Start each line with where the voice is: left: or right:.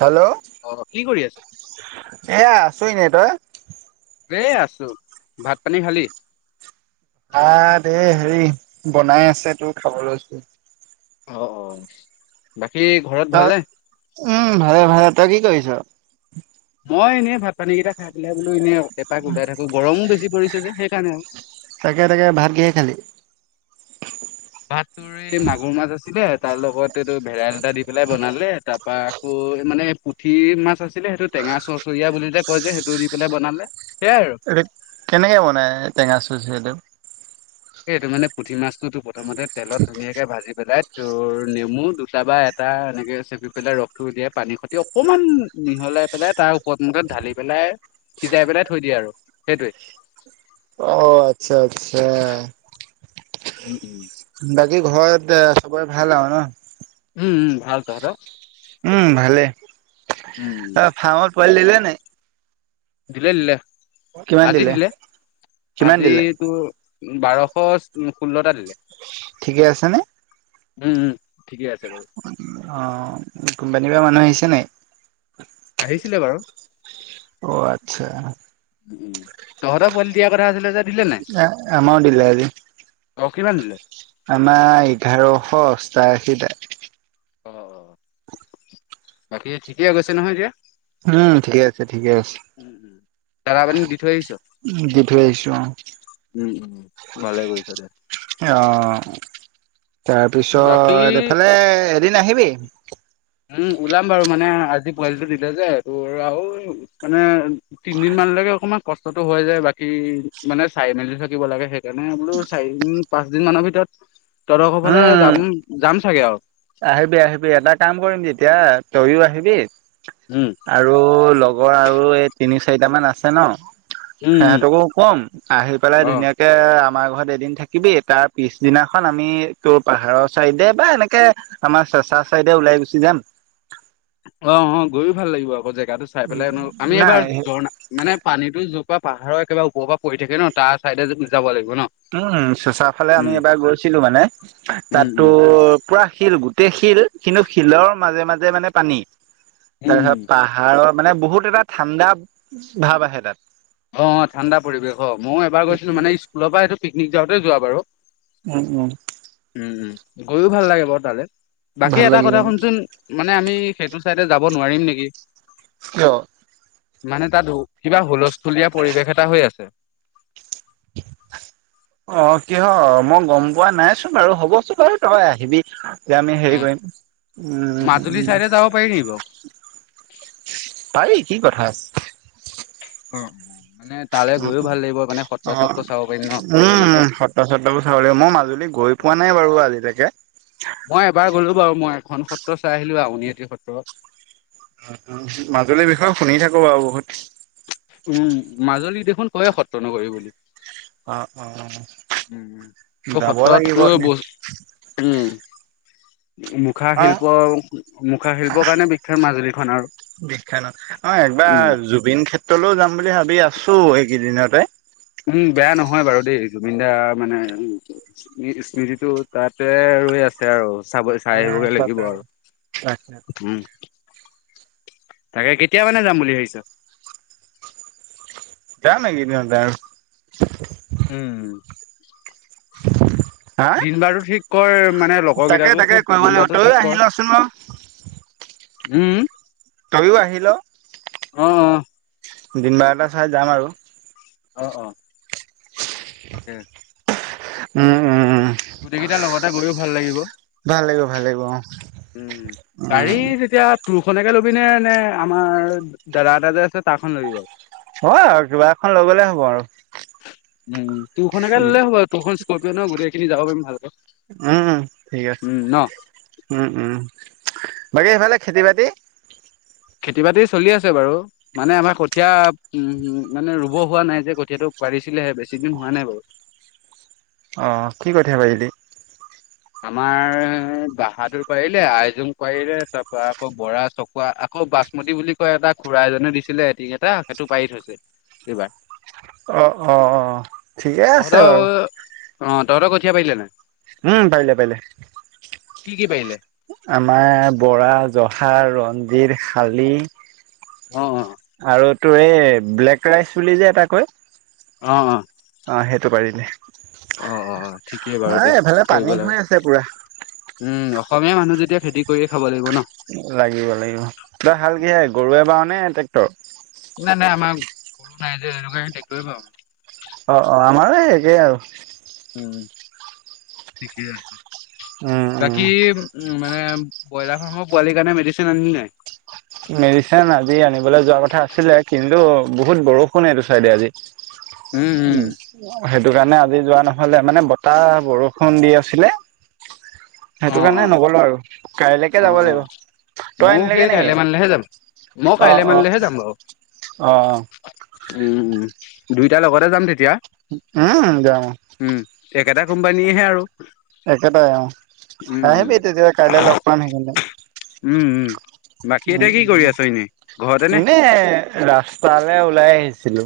right: Hello
left: অ কি কৰি আছ?
right: এ আছোঁ ন তই
left: আছো, ভাত পানী খালি।
right: আ দে হেৰি বনাই আছে তোৰ খাব লৈছো।
left: অ' অ' বাকী ঘৰত
right: তই
left: ভালনে?
right: উম ভালে-ভালে তই কি কৰিছ?
left: মই এনেই ভাতানীকেইটা খাই পেলাই বোলো এনেই আৰু এপাক ওলাই থাকো গৰমো বেছি পৰিছে যে সেইকাৰণে আৰু
right: তাকে তাকে ভাত কিহে খালি
left: ভাত তোৰ এই মাগুৰ মাছ আছিলে তাৰ লগত এইটো ভেদাইলতা দি পেলাই বনালে তাৰ [unintelligible] বা আকৌ মানে পুঠি মাছ আছিলে সেইটো টেঙা চচৰিয়া বুলিতে কয় যে সেইটো দি পেলাই বনালে সেয়াই আৰু।
right: এইটো কেনেকে বনাই টেঙা চুচ সেইটো?
left: সেইটো মানে পুঠি মাছটোতো প্ৰথমতে তেলত ধুনীয়াকে ভাজি পেলাই। আৰু নেমু দুটা বা এটা এনেকে চেপি পেলাই ৰসটো দিয়ে পানীৰ সতি অকমান মিহলাই পেলাই। তাৰ ওপৰত মুখত ঢালি পেলাই সিজাই পেলাই থৈ দিয়ে আৰু সেইটোৱে।
right: অ' আচ্ছা আচ্ছা
left: উম হুম
right: বাকী ঘৰত চবৰে ভাল আৰু ন-
left: উম ভাল। তহঁতৰ?
right: উম ভালে
left: উম
right: অ ফাৰ্মত পোৱালি দিলে নাই?
left: দিলে দিলে আজি দিলে
right: কিমান
left: আজি
right: দিলে
left: তো বাৰশ ষোল্লটা দিলে।
right: ঠিকে আছে নে?
left: উম উম। ঠিকে আছে বাৰু
right: অ' কোম্পানীৰ পৰা মানুহ আহিছে নাই।
left: আহিছিলে বাৰু।
right: অ' আচ্ছা।
left: উম তহঁতৰ পোৱালি দিয়া কথা আছিলে যে। দিলে
right: এ আমাৰো দিলে আজি।
left: অহ কিমান দিলে
right: আমাৰ এঘাৰশ অষ্টাশীতে
left: অ' অ' বাকী ঠিকেই গৈছে নহয়?
right: উম ঠিকে আছে, ঠিকে আছে।
left: উম উম দানা পানী দি থৈ আহিছ
right: উ দি থৈ আহিছো অ'
left: উম উম ভালে গছৰে
right: অ'
left: বাকী
right: তাৰপিছত এইফালে এদিন আহিবি।
left: উম ওলাম বাৰু মানে আজি পোৱালিটো দিলে যে। তোৰ আৰু মানে তিনদিন মান অকণমান কষ্টতটো হয় যায়। বাকী মানে চাই মেলি থাকিব লাগে। সেইকাৰণে বোলো চাৰিদিন পাচঁদিন দুদিন মানৰ ভিতৰত তহঁতৰ ঘৰৰ ফালে
right: উম
left: যাম যাম চাগে আৰু
right: আহিবি আহিবি এটা কাম কৰিম তেতিয়া তইও আহিবি
left: উম।
right: আৰু লগৰ আৰু এই তিনি চাৰিটামান আছে ন?
left: উম উম
right: সিহঁতকো কম আহি পেলাই
left: অ
right: ধুনীয়াকে [unintelligible] আমাৰ ঘৰত এদিন থাকিবি। তাৰ পিছদিনাখন আমি তোৰ পাহাৰৰ চাইডে বা এনেকে। আমাৰ চেচা চাইদে ওলাই গুচি যাম।
left: অ অ গৈও ভাল লাগিব আকৌ জেগাটো চাই পেলাই আমি এবাৰ
right: নাই
left: জৰ্না মানে পানীতো পাহাৰৰ কিবা ওপৰ পৰা পৰি থাকে ন তাৰ চাইডে যাব লাগিব। ন
right: উম চচা ফালে আমি
left: উম
right: এবাৰ গৈছিলো মানে
left: উম
right: তাতো
left: উম
right: পুৰা শিল গোটেই শিল শিল কিন্তু শিলৰ মাজে মাজে মানে পানী তাৰপিছত
left: উম।
right: পাহাৰত মানে বহুত এটা ঠাণ্ডা ভাৱ আহে তাত
left: অ ঠাণ্ডা পৰিৱেশ অ ময়ো এবাৰ গৈছিলো মানে স্কুলৰ পৰা সেইটো পিকনিক যাওঁতে যোৱা বাৰু।
right: উম উম।
left: উম উম গৈও ভাল লাগে বাৰু তালে, বাকী
right: ভাল
left: এটা
right: লাগিব
left: কথা শুনচোন মানে আমি সেইটো চাইডে যাব নোৱাৰিম নেকি
right: অ
left: মানে তাঁত কিবা হুলস্থুলীয়া পৰিৱেশ এটা হৈ আছে
right: অ কিহৰ মই গম পোৱা নাইচোন বাৰু হ'বচোন বাৰু তই আহিবি এতিয়া আমি হেৰি কৰিম
left: মাজুলী
right: উম
left: চাইডে যাব পাৰি নেকি বাৰু
right: পাৰি কি কথা আছিলে।
left: অ অ।
right: উ অ
left: চত্ৰ চাব পাৰিম ন
right: উম উ
left: ধুনীয়াকে
right: সত্ৰ সত্ৰবোৰ চাব লাগিব মই মাজুলী গৈ পোৱা নাই বাৰু আজিলৈকে।
left: মই এবাৰ গলো বাৰু মই এখন সত্ৰ চাই আহিলো আউনিআটি সত্ৰ
right: মাজুলীৰ বিষয়ে শুনি থাকো বাৰু বহুত।
left: উম মাজুলীক দেখোন কয়ে সত্ৰ নগৰি বুলি
right: অ অ অ
left: উম সত্ৰতো
right: এনে
left: ব উম মুখা
right: অ
left: শিল্প, মুখা শিল্পৰ কাৰণে বিখ্যাত মাজুলীখন আৰু
right: বিখ্যাত ন, অ
left: উম
right: একবাৰ জুবিন ক্ষেত্ৰলৈও যাম বুলি ভাবি আছোঁ এইকেইদিনতে।
left: উম বেয়া নহয় বাৰু দেই জুবিন দাৰ মানে স্মৃতিটো তাতে ৰৈ আছে আৰু চাব চাই আহিবগে লাগিব আৰু।
right: তাকে
left: উম তাকে কেতিয়া মানে যাম বুলি ভাবিছ
right: যাম এইকেইদিনতে
left: উম।
right: [unintelligible]
left: দিন বাৰো ঠিক কৰ মানে লগৰ
right: তাকে
left: কেইটাকো
right: তাকে
left: সোধ
right: কৰিব
left: দিন
right: লাগিব
left: বাৰটো
right: তইও
left: ঠিক
right: আহি লচোন বাৰু
left: কৰ উম
right: তইও আহি ল
left: অ অ
right: দিন বাৰ এটা চাই যাম আৰু।
left: অহ অহ তাকে
right: উম উম উম।
left: গোটেইকেইটা লগতে গৈও ভাল লাগিব।
right: ভাল লাগিব ভাল লাগিব অ
left: উম গাড়ী
right: উম
left: যেতিয়া। তোৰখনকে ল'বি নে নে আমাৰ দাদা এটা যে আছে তাৰ খ ল'বি বাও
right: হয় আৰু কিবা এখন লৈ গ'লে হ'ব আৰু।
left: উম তোৰখনেকে
right: উম
left: ললে হ'ব তোৰখন ইস্কপ্ৰিয় নহ গোটেই খিনি যাব পাৰিম ভালকে
right: উম উম ঠিক আছে,
left: উম, ন
right: উম উম। বাকী সেইফালে খেতি বাতি
left: খেতি বাতি চলি আছে বাৰু মানে আমাৰ কঠীয়া উম মানে ৰুব হোৱা নাই যে কঠীয়াটো পাৰিছিলেহে বেছি দিন হোৱা নাই বাৰু।
right: অ কি কঠিয়া পাৰিলি
left: আমাৰ বাহাদুৰ পাৰিলে আইজোং পাৰিলে তাৰ পৰা আকৌ বৰা চকুৱা আকৌ বাচমতী বুলি কয় এটা খুড়া এজনে দিছিলে এটিং এটা সেইটো পাৰি থৈছে এইবাৰ।
right: অ অ অ ঠিকেই আছে বাৰু।
left: তহত কঠিয় পাৰিলে না।
right: উম পাইলে পলে।
left: কি কি পাৰিলে?
right: আমাৰ বৰা জহা ৰঞ্জিত শালি।
left: অ অ।
right: ত এই ব্লেক ৰাইচ বুলি যে এটা কৈ।
left: অ অ।
right: অ সেইটো পাৰি নে?
left: অ অ ঠিকেই বাৰু দে
right: এইফালে পানী
left: কৰিব
right: হৈ
left: লাগে
right: আছে পুৰা
left: উম অসমীয়া মানুহ যেতি খেতি কৰিয়ে খাব লাগিব। ন।
right: লাগিব লাগিব তই হাল কিহে গৰুৱে বাও নে ট্ৰেক্টৰ।
left: নাই নাই আমাৰ গৰু নাই যে সেইটো কাৰণে টেক্টুৰে বাও।
right: অ অ আমাৰ একেই আৰু।
left: উম ঠিকেই আছে
right: উম উম
left: বাকী উ মানে ব্ৰইলাৰ ফাৰ্মৰ পোৱালি কাৰণে মেডিচিন আনিলি নাই
right: মেডিচন আজি আনিবলৈ যোৱা কথা আছিলে কিন্তু বহুত বৰষুণ এইটো চাইডে আজি। উম। সেইটো কাৰণে আজি যোৱা নহলে মানে বতাহ বৰষুণ দি আছিলে।
left: অ
right: সেইটো কাৰণে, নগলো আৰু কাইলৈকে
left: অ অ
right: যাব
left: অ
right: লাগিব তই
left: ময়ো সেই
right: আনিলেগে
left: কাইলে
right: নেকি?
left: মানলেহে যাম মই
right: অ
left: কাইলে
right: অ
left: মানিলেহে যাম বাৰু।
right: অ
left: উম উম দুইটাৰ লগতে যাম তেতিয়া।
right: উম যাম।
left: উম। একেটা কোম্পানীয়েহে আৰু
right: একেটাই অ
left: উম উম।
right: আহিবি তেতিয়া কাইলে লগ পাম সেইকাৰণে।
left: উম উম। বাকী
right: উম
left: এতিয়া কি কৰি
right: উম
left: আছ এনেই ঘৰতে
right: উ
left: নে?
right: এনে ৰাস্তালৈ ওলাই আহিছিলো।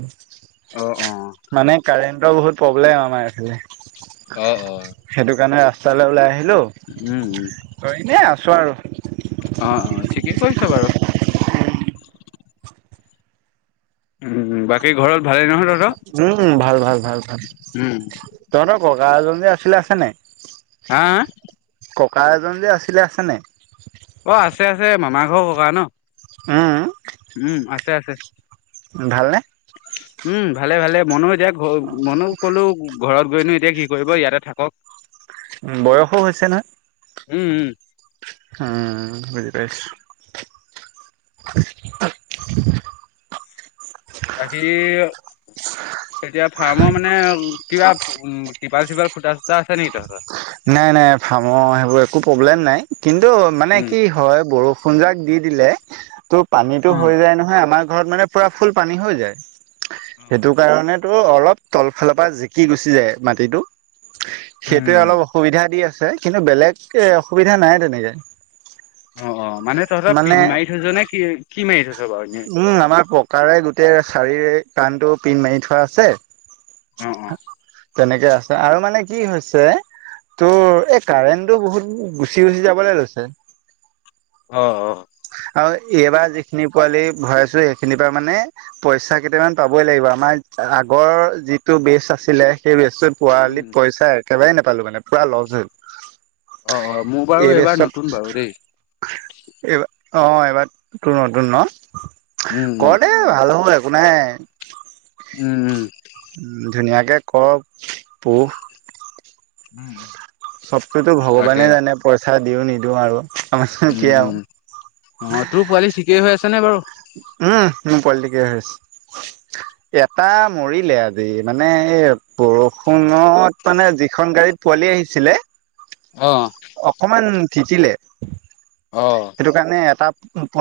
left: অ অ।
right: মানে কাৰেণ্টৰ বহুত প্ৰব্লেম আমাৰ।
left: অ অ।
right: সেইটো কাৰণে ৰাস্তালৈ ওলাই আহি। হেল্ল'
left: উম উম
right: ত এনে আছোঁ আৰু।
left: অ অ ঠিকেই কৰিছ বাৰু। উম বাকী ঘৰত ভালে নহয় ত।
right: উম ভাল ভাল ভাল ভাল,
left: উম
right: তহঁতৰ ককা এজন যে আছিলে আছে নাই।
left: হাঁ হাঁ।
right: ককা এজন যে আছিলে আছেনে?
left: ৰ ক ন।
right: হাঁ হাঁ।
left: উম আছে আছে।
right: ভালনে?
left: উম ভালে ভালে মনও যাক ঘ মন ক'লো। ঘৰত গৈনো এতিয়া কি কৰিব ইয়াতে থাকক।
right: উ বয়সো হৈছে নহয়?
left: উম উম।
right: উম বজৰাছ। [unintelligible]
left: তাকি। এতিয়া ফাৰ্মৰ মানে কিবা টিপাল চিপাল ফুটা চুটা আছে নেকি তহতৰ।
right: নাই নাই ফাৰ্মৰ সেইবোৰ একো প্ৰব্লেম নাই কিন্তু মানে
left: উম
right: কি হয় বৰষুণ। বৰষুণ জাক দি দিলে ত' পানীতটো
left: উম
right: হৈ যায় নহয় আমাৰ ঘৰত মানে পুৰা ফুল পানী হৈ যায়। সেইটো কাৰণেতো অলপ তলফালৰ পৰা জিকি গুচি যায় মাটিটো। সেইটোৱে
left: উম
right: অলপ অসুবিধা দি আছে কিন্তু বেলেগ এ অসুবিধা নাই তেনেকে।
left: অ অ মানে তহতৰ
right: মানে
left: পিন্ধ মাৰি থৈছ নে কি কি মাৰি থৈছ। বাৰু এনে
right: উম আমাৰ পকাৰে গোটেই শাৰী কাণটো পিন্ধ মাৰি থোৱা আছে।
left: অ অ
right: তেনেকে আছে আৰু মানে কি হৈছে ত' এই কাৰেণ্টটো বহুত গুচি গুচি যাবলৈ লৈছে।
left: অ অ।
right: আৰু এইবাৰ যিখিনি। পোৱালি ভৰাই আছো সেইখিনিৰ পা মানে পইচা কেইটামান পাবই লাগিব আমাৰ আগৰ যিটো বেষ্ট আছিলে সেই বেচটোত পোৱালিত
left: উম
right: পইচা একেবাৰে নোপালো মানে পুৰা লছ হ'ল।
left: অ অ মোৰ বাৰু
right: এইব
left: এইবাৰ
right: চব
left: নতুন বাৰু দেই
right: এইব। অ এইবাৰ ত নতুন ন,
left: উম উম
right: কৰ দে ভাল হ'ব একো নাই।
left: উম উম।
right: উম ধুনীয়াকে কৰ পোহ
left: উম
right: চবকতো
left: তাকে
right: ভগৱানে জানে পইচা দিও নিদিওঁ আৰু আমাৰ কি।
left: উম উম অ তোৰ পোৱালি ঠিকেই হৈ আছে নে বাৰু
right: উম মোৰ পলিটিকে হৈছ। এটা মৰিলে আজি মানে এ বৰষুণত মানে যিখন গাড়ীত পোৱালি আহিছিলে
left: অ অ
right: অকমান তিতিলে সেইটো কাৰণে এটা